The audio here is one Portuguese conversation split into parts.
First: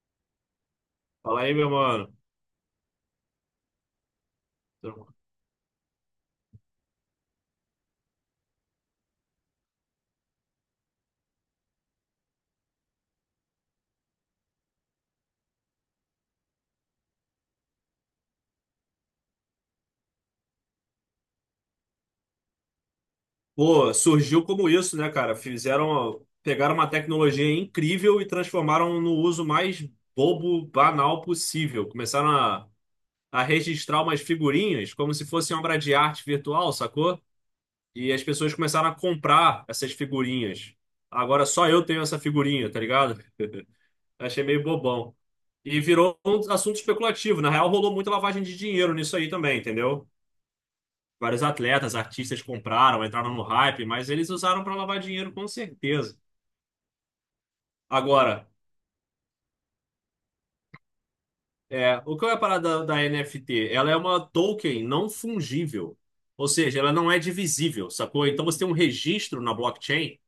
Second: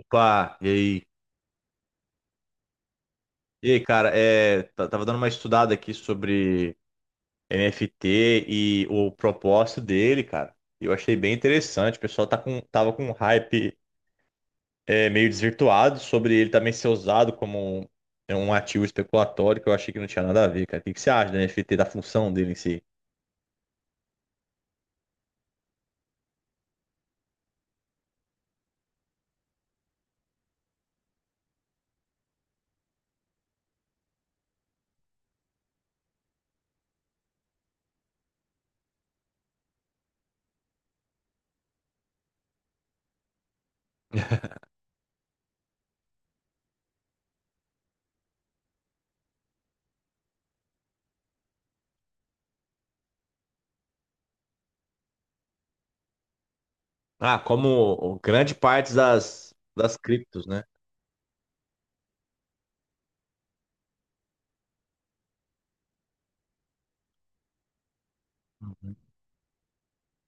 Opa, e aí? Fala aí, meu mano. E aí, cara, tava dando uma estudada aqui sobre NFT e o propósito dele, cara. Eu achei bem interessante. O pessoal tava com um hype, meio desvirtuado sobre ele também ser usado como um ativo especulatório, que eu achei que não tinha nada a ver, cara. O que você acha do NFT, da função dele em si? Pô, surgiu como isso, né, cara? Fizeram, pegaram uma tecnologia incrível e transformaram no uso mais bobo, banal possível. Começaram a registrar umas figurinhas como se fosse uma obra de arte virtual, sacou? E as pessoas começaram a comprar essas figurinhas. Agora só eu tenho essa figurinha, tá ligado? Achei meio bobão. E virou um assunto especulativo. Na real, rolou muita lavagem de dinheiro nisso aí também, entendeu? Vários atletas, artistas compraram, entraram no hype, mas eles usaram para lavar dinheiro com certeza. Ah, como Agora, grande parte das criptos, né? O que é a parada da NFT? Ela é uma token não fungível, ou seja, ela não é divisível, sacou? Então você tem um registro na blockchain. E o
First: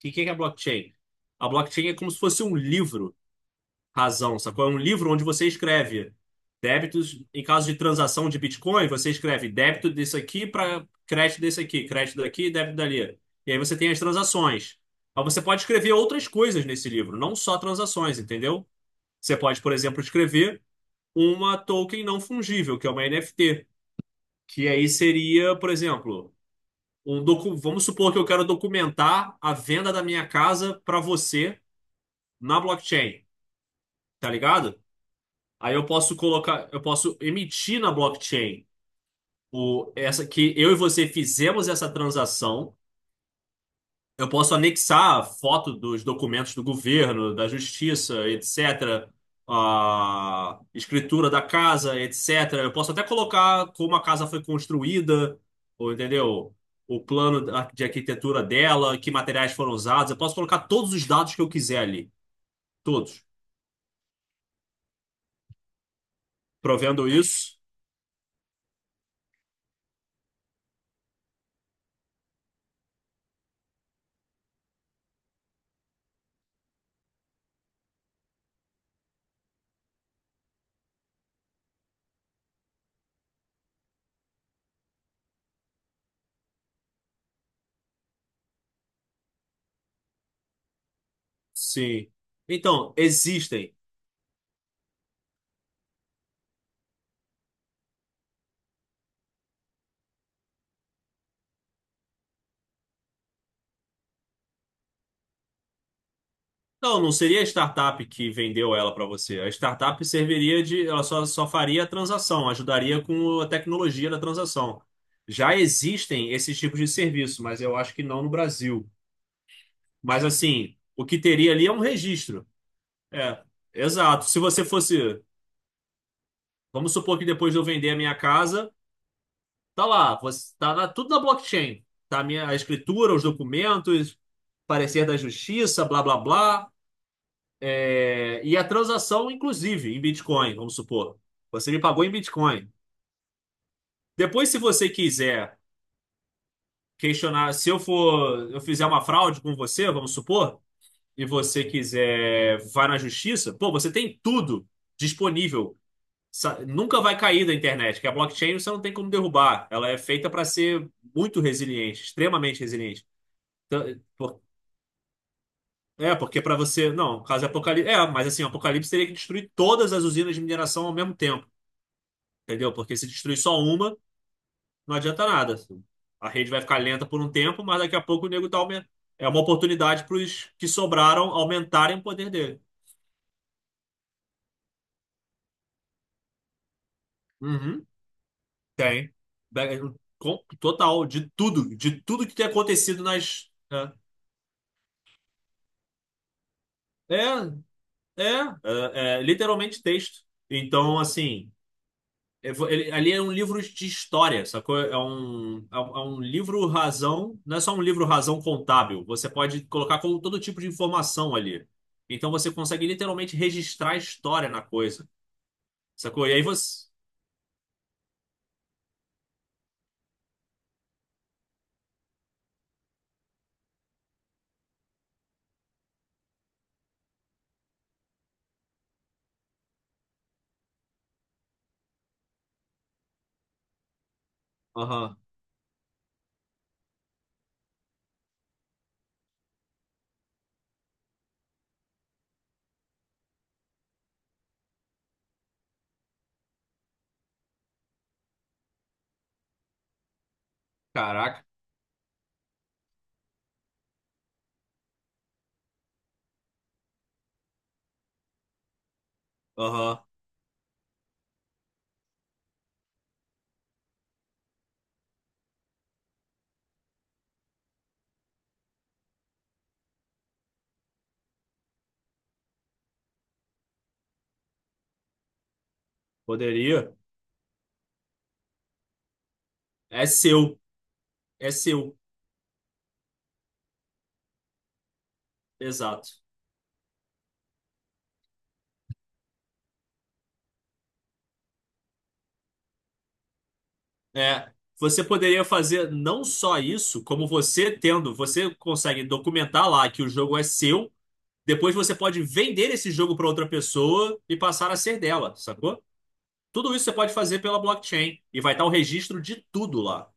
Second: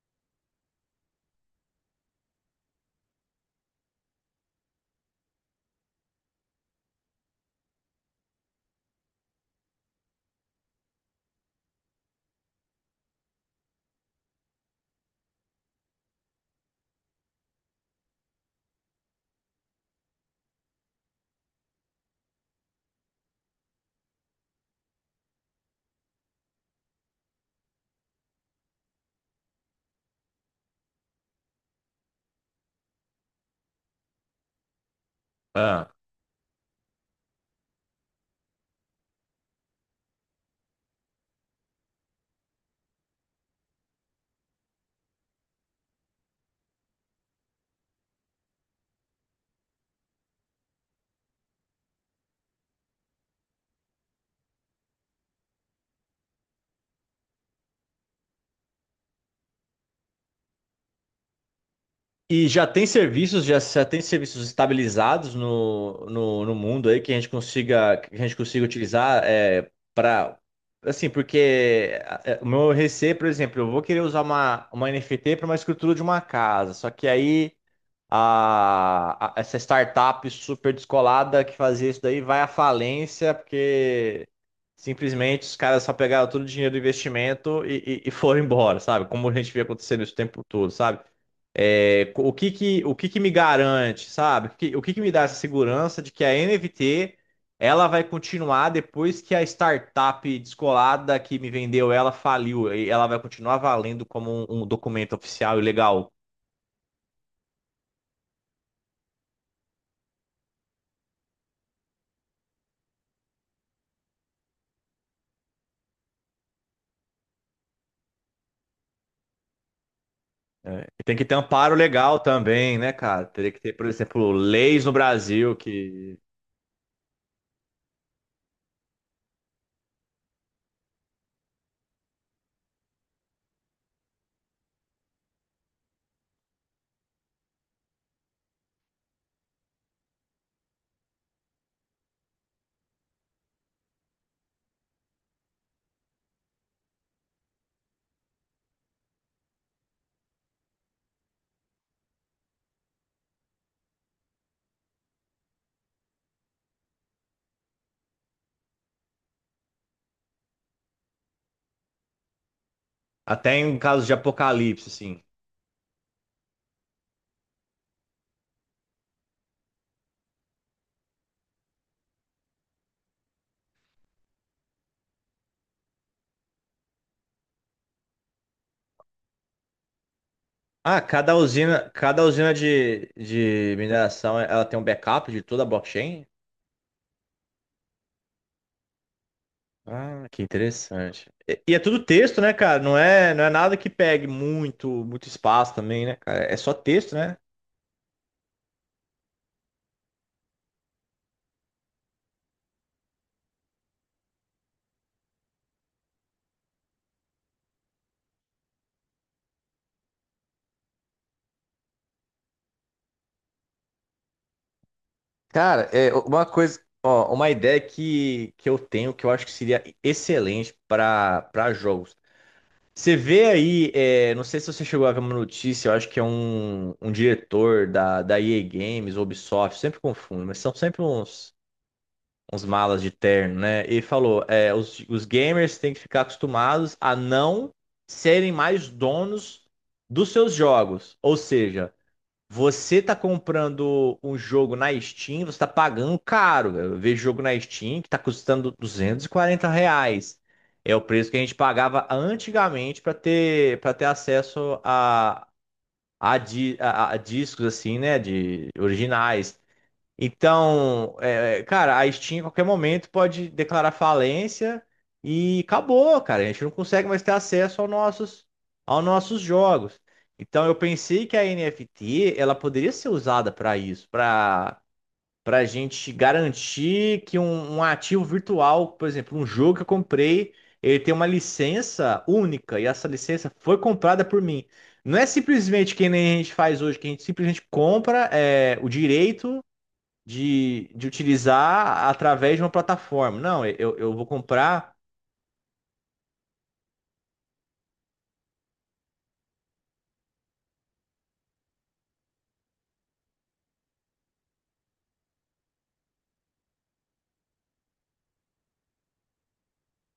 que que é a blockchain? A blockchain é como se fosse um livro razão, sacou? É um livro onde você escreve débitos. Em caso de transação de Bitcoin, você escreve débito desse aqui para crédito desse aqui, crédito daqui, débito dali. E aí você tem as transações. Mas você pode escrever outras coisas nesse livro, não só transações, entendeu? Você pode, por exemplo, escrever uma token não fungível, que é uma NFT, que aí seria, por exemplo, um vamos supor que eu quero documentar a venda da minha casa para você na blockchain, tá ligado? Aí eu Uhum. posso colocar, eu posso emitir na blockchain essa que eu e você fizemos essa transação. Eu posso anexar a foto dos documentos do governo, da justiça, etc. A escritura da casa, etc. Eu posso até colocar como a casa foi construída, ou entendeu? O plano de arquitetura dela, que materiais foram usados. Eu posso colocar todos os dados que eu quiser ali. E já tem Todos. Serviços estabilizados no mundo aí Provendo que a gente isso, consiga utilizar, para assim, porque, o meu receio, por exemplo, eu vou querer usar uma NFT para uma escritura de uma casa, só que aí essa startup super descolada que fazia isso daí vai à falência porque simplesmente os caras só pegaram todo o dinheiro do investimento e foram embora, sabe? Como a gente vê acontecendo isso o tempo todo, sabe? Sim. Então, O que que me existem. garante, sabe? O que que me dá essa segurança de que a NFT ela vai continuar depois que a startup descolada que me vendeu ela faliu e ela vai continuar valendo como um documento oficial e legal. Não, não seria a startup que vendeu ela para você. A startup serviria de, ela só, só faria a transação, ajudaria com a tecnologia da transação. Já existem esses tipos de serviço, mas eu acho que não no Brasil. Mas assim, É, e o tem que que ter um teria ali é amparo um legal registro. também, né, cara? É, Teria que ter, por exato. exemplo, Se você leis no fosse, Brasil que vamos supor que depois de eu vender a minha casa, tá lá, você, tudo na blockchain. Tá a minha a escritura, os documentos, parecer da justiça, blá blá blá. E a transação, inclusive, em Bitcoin, vamos supor. Você me pagou em Bitcoin. Depois, se você quiser questionar, se eu for, eu fizer uma fraude com você, vamos supor, e você quiser vai na justiça, pô, você tem tudo disponível. Nunca vai cair da internet, que a blockchain você não tem como derrubar. Ela é feita para ser muito resiliente, extremamente resiliente. até em Então, é, casos de por- apocalipse, assim. é, porque para você. Não, caso Apocalipse. É, mas assim, o Apocalipse teria que destruir todas as usinas de mineração ao mesmo tempo. Entendeu? Porque se destruir só uma, não adianta nada. A rede vai ficar lenta por um tempo, mas daqui a pouco o nego tá aumentando. É uma oportunidade para os que Ah, sobraram cada usina, aumentarem o cada poder usina dele. de, de mineração ela tem um backup de toda a blockchain? Uhum, tem. Be- Ah, que Total, interessante. E e é de tudo tudo que texto, tem né, cara? Não acontecido é, não nas. é nada que pegue muito, muito espaço também, né, cara? É só texto, É, né? é, é, é literalmente texto. Então, assim. Ali é um livro de história, sacou? É um livro razão, não é só um livro razão contábil. Você pode colocar com todo tipo de informação ali. Então você consegue literalmente registrar a história na coisa, Cara, é sacou? E aí uma coisa, você. ó, uma ideia que eu tenho que eu acho que seria excelente para jogos. Você vê aí, é, não sei se você chegou a ver uma notícia, eu acho que é um diretor da EA Games, Ubisoft, sempre confundo, mas são sempre uns malas de terno, né? E falou: é, os, Aham, os gamers têm que ficar acostumados a não serem mais donos dos seus jogos. Ou seja, você tá comprando um jogo na Steam, você tá pagando caro. Eu vejo jogo na Steam que tá custando R$ 240. É o preço que a caraca, gente pagava antigamente para ter acesso a discos assim, né, de originais. aham, Então, cara, a Steam em qualquer momento pode declarar falência e acabou, cara. A gente não consegue mais ter acesso aos nossos jogos. Então, eu pensei que a NFT ela poderia ser usada para isso, para a gente poderia. garantir que um ativo virtual, por exemplo, um jogo que eu É comprei, seu, ele tem uma é seu, licença única e essa licença foi comprada por mim. Não é simplesmente que exato. nem a gente faz hoje, que a gente simplesmente compra o direito de utilizar através de uma plataforma. Não, eu vou É. comprar, Você poderia fazer não só isso, como você tendo, você consegue documentar lá que o jogo é seu. Depois você pode vender esse jogo para outra pessoa e passar a ser dela, sacou? Tudo isso você pode fazer pela blockchain e vai estar o registro de tudo lá.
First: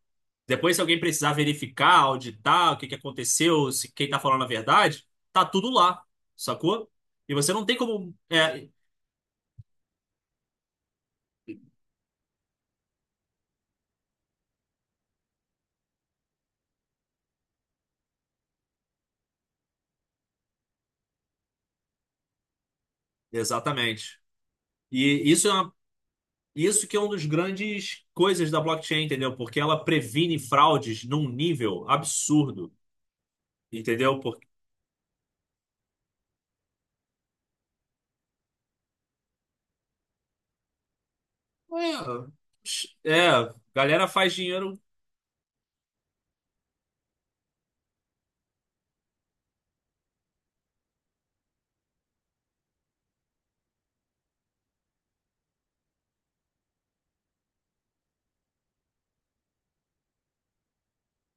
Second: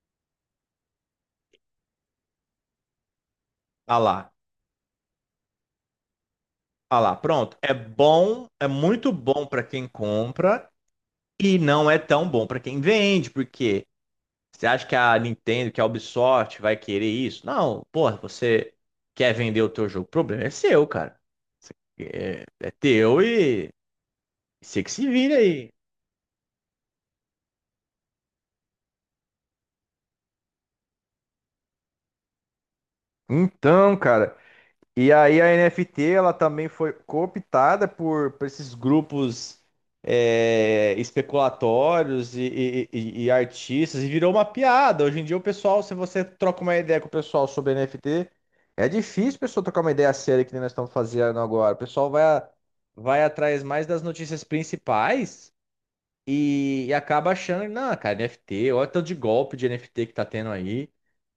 Depois, se alguém precisar verificar, auditar o que que aconteceu, se ah quem está lá, falando a verdade, tá tudo lá, sacou? ah lá, E você pronto. não É tem como. bom, é É, muito bom para quem compra e não é tão bom para quem vende, porque você acha que a Nintendo, que a Ubisoft vai querer isso? Não, porra, você quer vender o teu jogo, o problema é seu, cara. É teu e exatamente. você que se E vira isso é aí. uma- isso que é uma das grandes coisas da blockchain, entendeu? Porque ela previne fraudes num nível absurdo, Então, entendeu? cara, Porque e aí a NFT ela também foi cooptada por esses grupos, especulatórios e, e- e- é, e é, artistas galera e virou faz uma dinheiro. piada. Hoje em dia o pessoal, se você troca uma ideia com o pessoal sobre NFT, é difícil a pessoa trocar uma ideia séria que nem nós estamos fazendo agora. O pessoal vai, vai atrás mais das notícias principais e acaba achando, não, cara, NFT, olha o tanto de golpe de NFT que tá tendo aí.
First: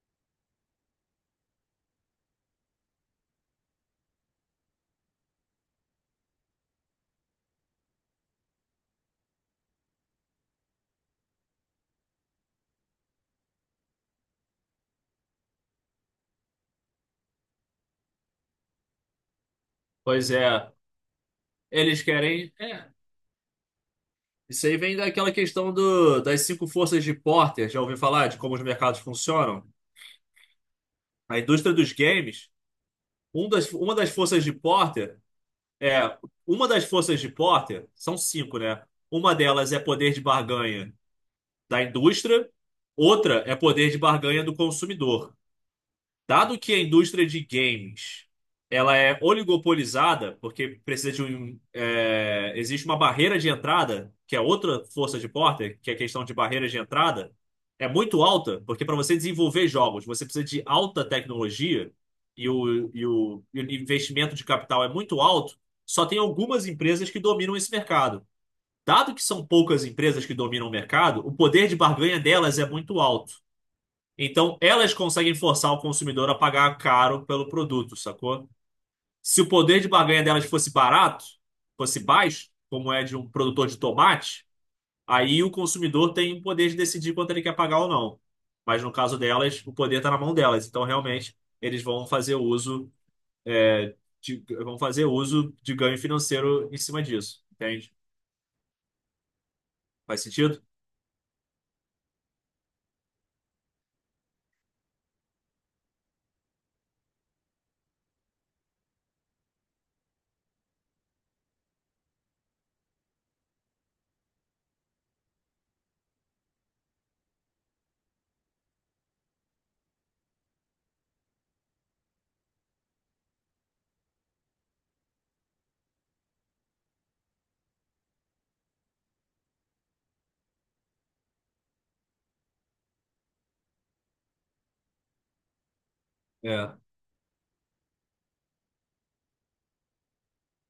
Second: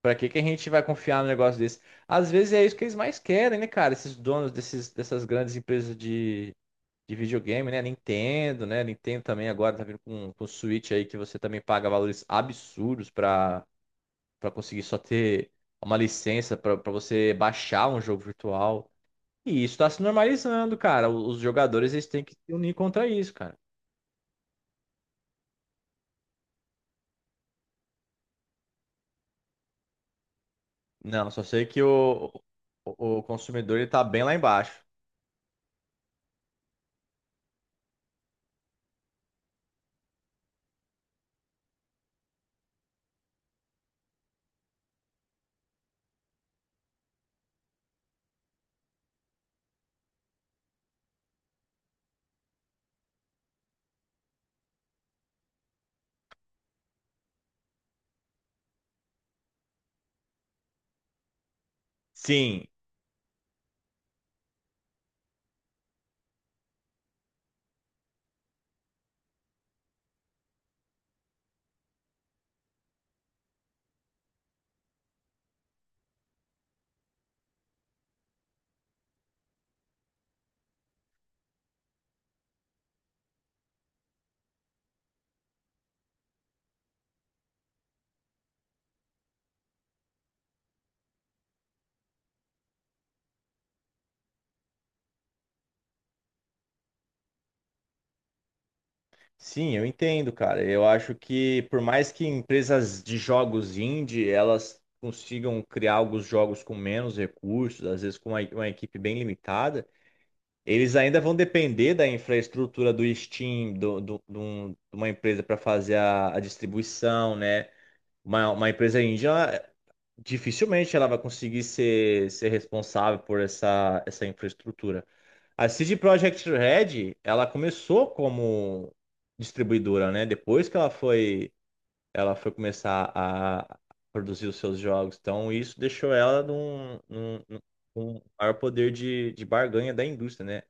Pra que que a gente vai confiar num negócio desse? Às vezes é isso que eles mais querem, né, cara? Esses donos dessas grandes empresas de videogame, né? Nintendo, né? Nintendo também agora tá vindo com Switch aí que você também paga valores absurdos pra conseguir só ter uma licença pra você baixar um jogo virtual. E isso tá se Pois é, normalizando, cara. Os jogadores eles eles têm que se querem. unir É, contra isso, cara. isso aí vem daquela questão do, das cinco forças de Porter. Já ouviu falar de como os mercados funcionam? Não, A só sei indústria que dos o, games, o, o um das, consumidor ele uma tá das bem lá forças de embaixo. Porter é uma das forças de Porter são cinco, né? Uma delas é poder de barganha da indústria, outra é poder de barganha do consumidor. Dado que a indústria de games ela é oligopolizada, porque precisa de um, existe uma barreira de entrada, que é outra força de Porter, que é a questão de barreira de entrada, é muito alta, porque para você desenvolver jogos, você precisa de alta tecnologia e Sim, o investimento de capital é muito alto, só tem algumas empresas que dominam esse mercado. Dado que são poucas empresas que dominam o mercado, o poder de barganha delas é muito alto. Então, elas conseguem forçar o consumidor a pagar caro pelo produto, sacou? Se o poder de barganha delas fosse barato, fosse baixo, como é de um produtor de tomate, aí o consumidor tem o poder de decidir quanto ele quer pagar ou não. Mas no caso delas, o poder está na mão delas. Então, realmente, eles vão fazer uso é, vão fazer uso de ganho financeiro em cima disso, entende? sim, eu Faz entendo, cara. sentido? Eu acho que por mais que empresas de jogos indie elas consigam criar alguns jogos com menos recursos, às vezes com uma equipe bem limitada, eles ainda vão depender da infraestrutura do Steam, de uma empresa para fazer a distribuição, né? Uma empresa indie, dificilmente ela vai conseguir ser responsável por essa infraestrutura. A CD Projekt Red, ela começou como distribuidora, né? Depois que ela foi começar a produzir os seus jogos. Então, isso deixou ela É, com maior poder de barganha da indústria, né?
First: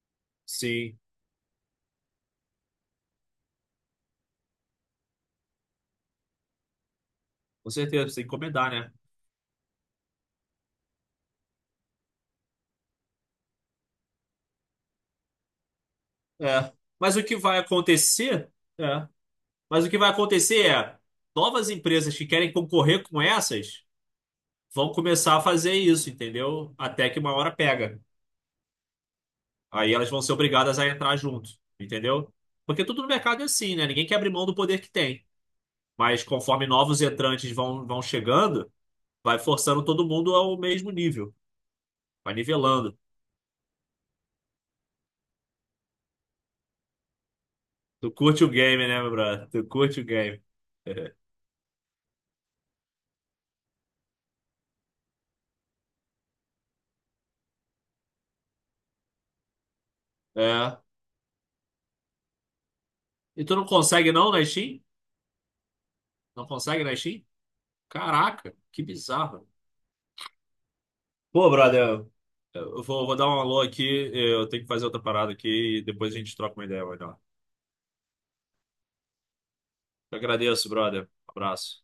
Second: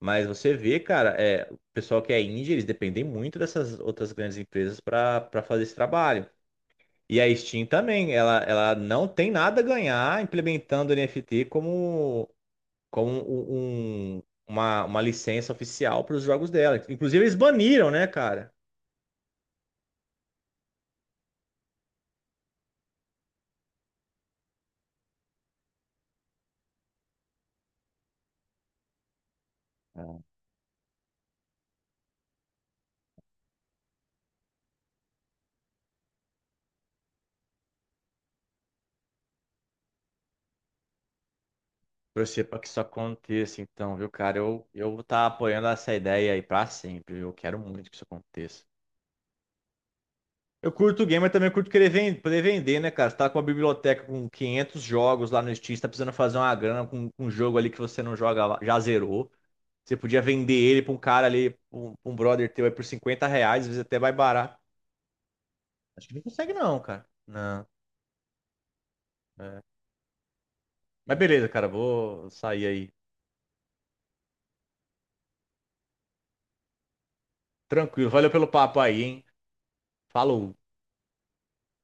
Mas você vê, sim, cara, é, o pessoal que é indie, eles dependem muito dessas outras grandes empresas para fazer esse trabalho. E a Steam com certeza, também, precisa ela, encomendar, ela né? não tem nada a ganhar implementando NFT como uma licença oficial para os jogos É. dela. Mas Inclusive, o eles que vai baniram, né, acontecer? cara? É. Mas o que vai acontecer, novas empresas que querem concorrer com essas vão começar a fazer isso, entendeu? Até que uma hora pega. Aí elas vão ser obrigadas a entrar junto, entendeu? Porque tudo no mercado é assim, né? Ninguém quer abrir mão do poder que tem. Mas conforme novos entrantes vão chegando, vai forçando todo mundo ao mesmo nível. Vai Torcer para que isso nivelando. aconteça, então, viu, cara? Eu vou estar apoiando essa ideia aí para sempre. Eu quero muito que isso Tu curte o aconteça. game, né, meu brother? Tu curte o game. Eu curto game, mas também curto querer poder vender, né, cara? Você tá com uma biblioteca com 500 jogos lá no Steam, você tá precisando fazer uma grana com um jogo ali que você não joga, já zerou. Você podia vender É. ele pra um cara ali, um brother teu aí por 50 E tu reais, não às vezes até consegue vai não na barato. Steam? Acho que não Não consegue não, consegue na cara. Steam? Caraca, que bizarro. Não. Mas beleza, Pô, cara, brother, eu vou sair eu aí. vou, vou dar um alô aqui, eu tenho que fazer outra parada aqui e depois a gente troca uma ideia melhor. Tranquilo, valeu pelo papo aí, hein? Eu Falou. agradeço, brother. Abraço.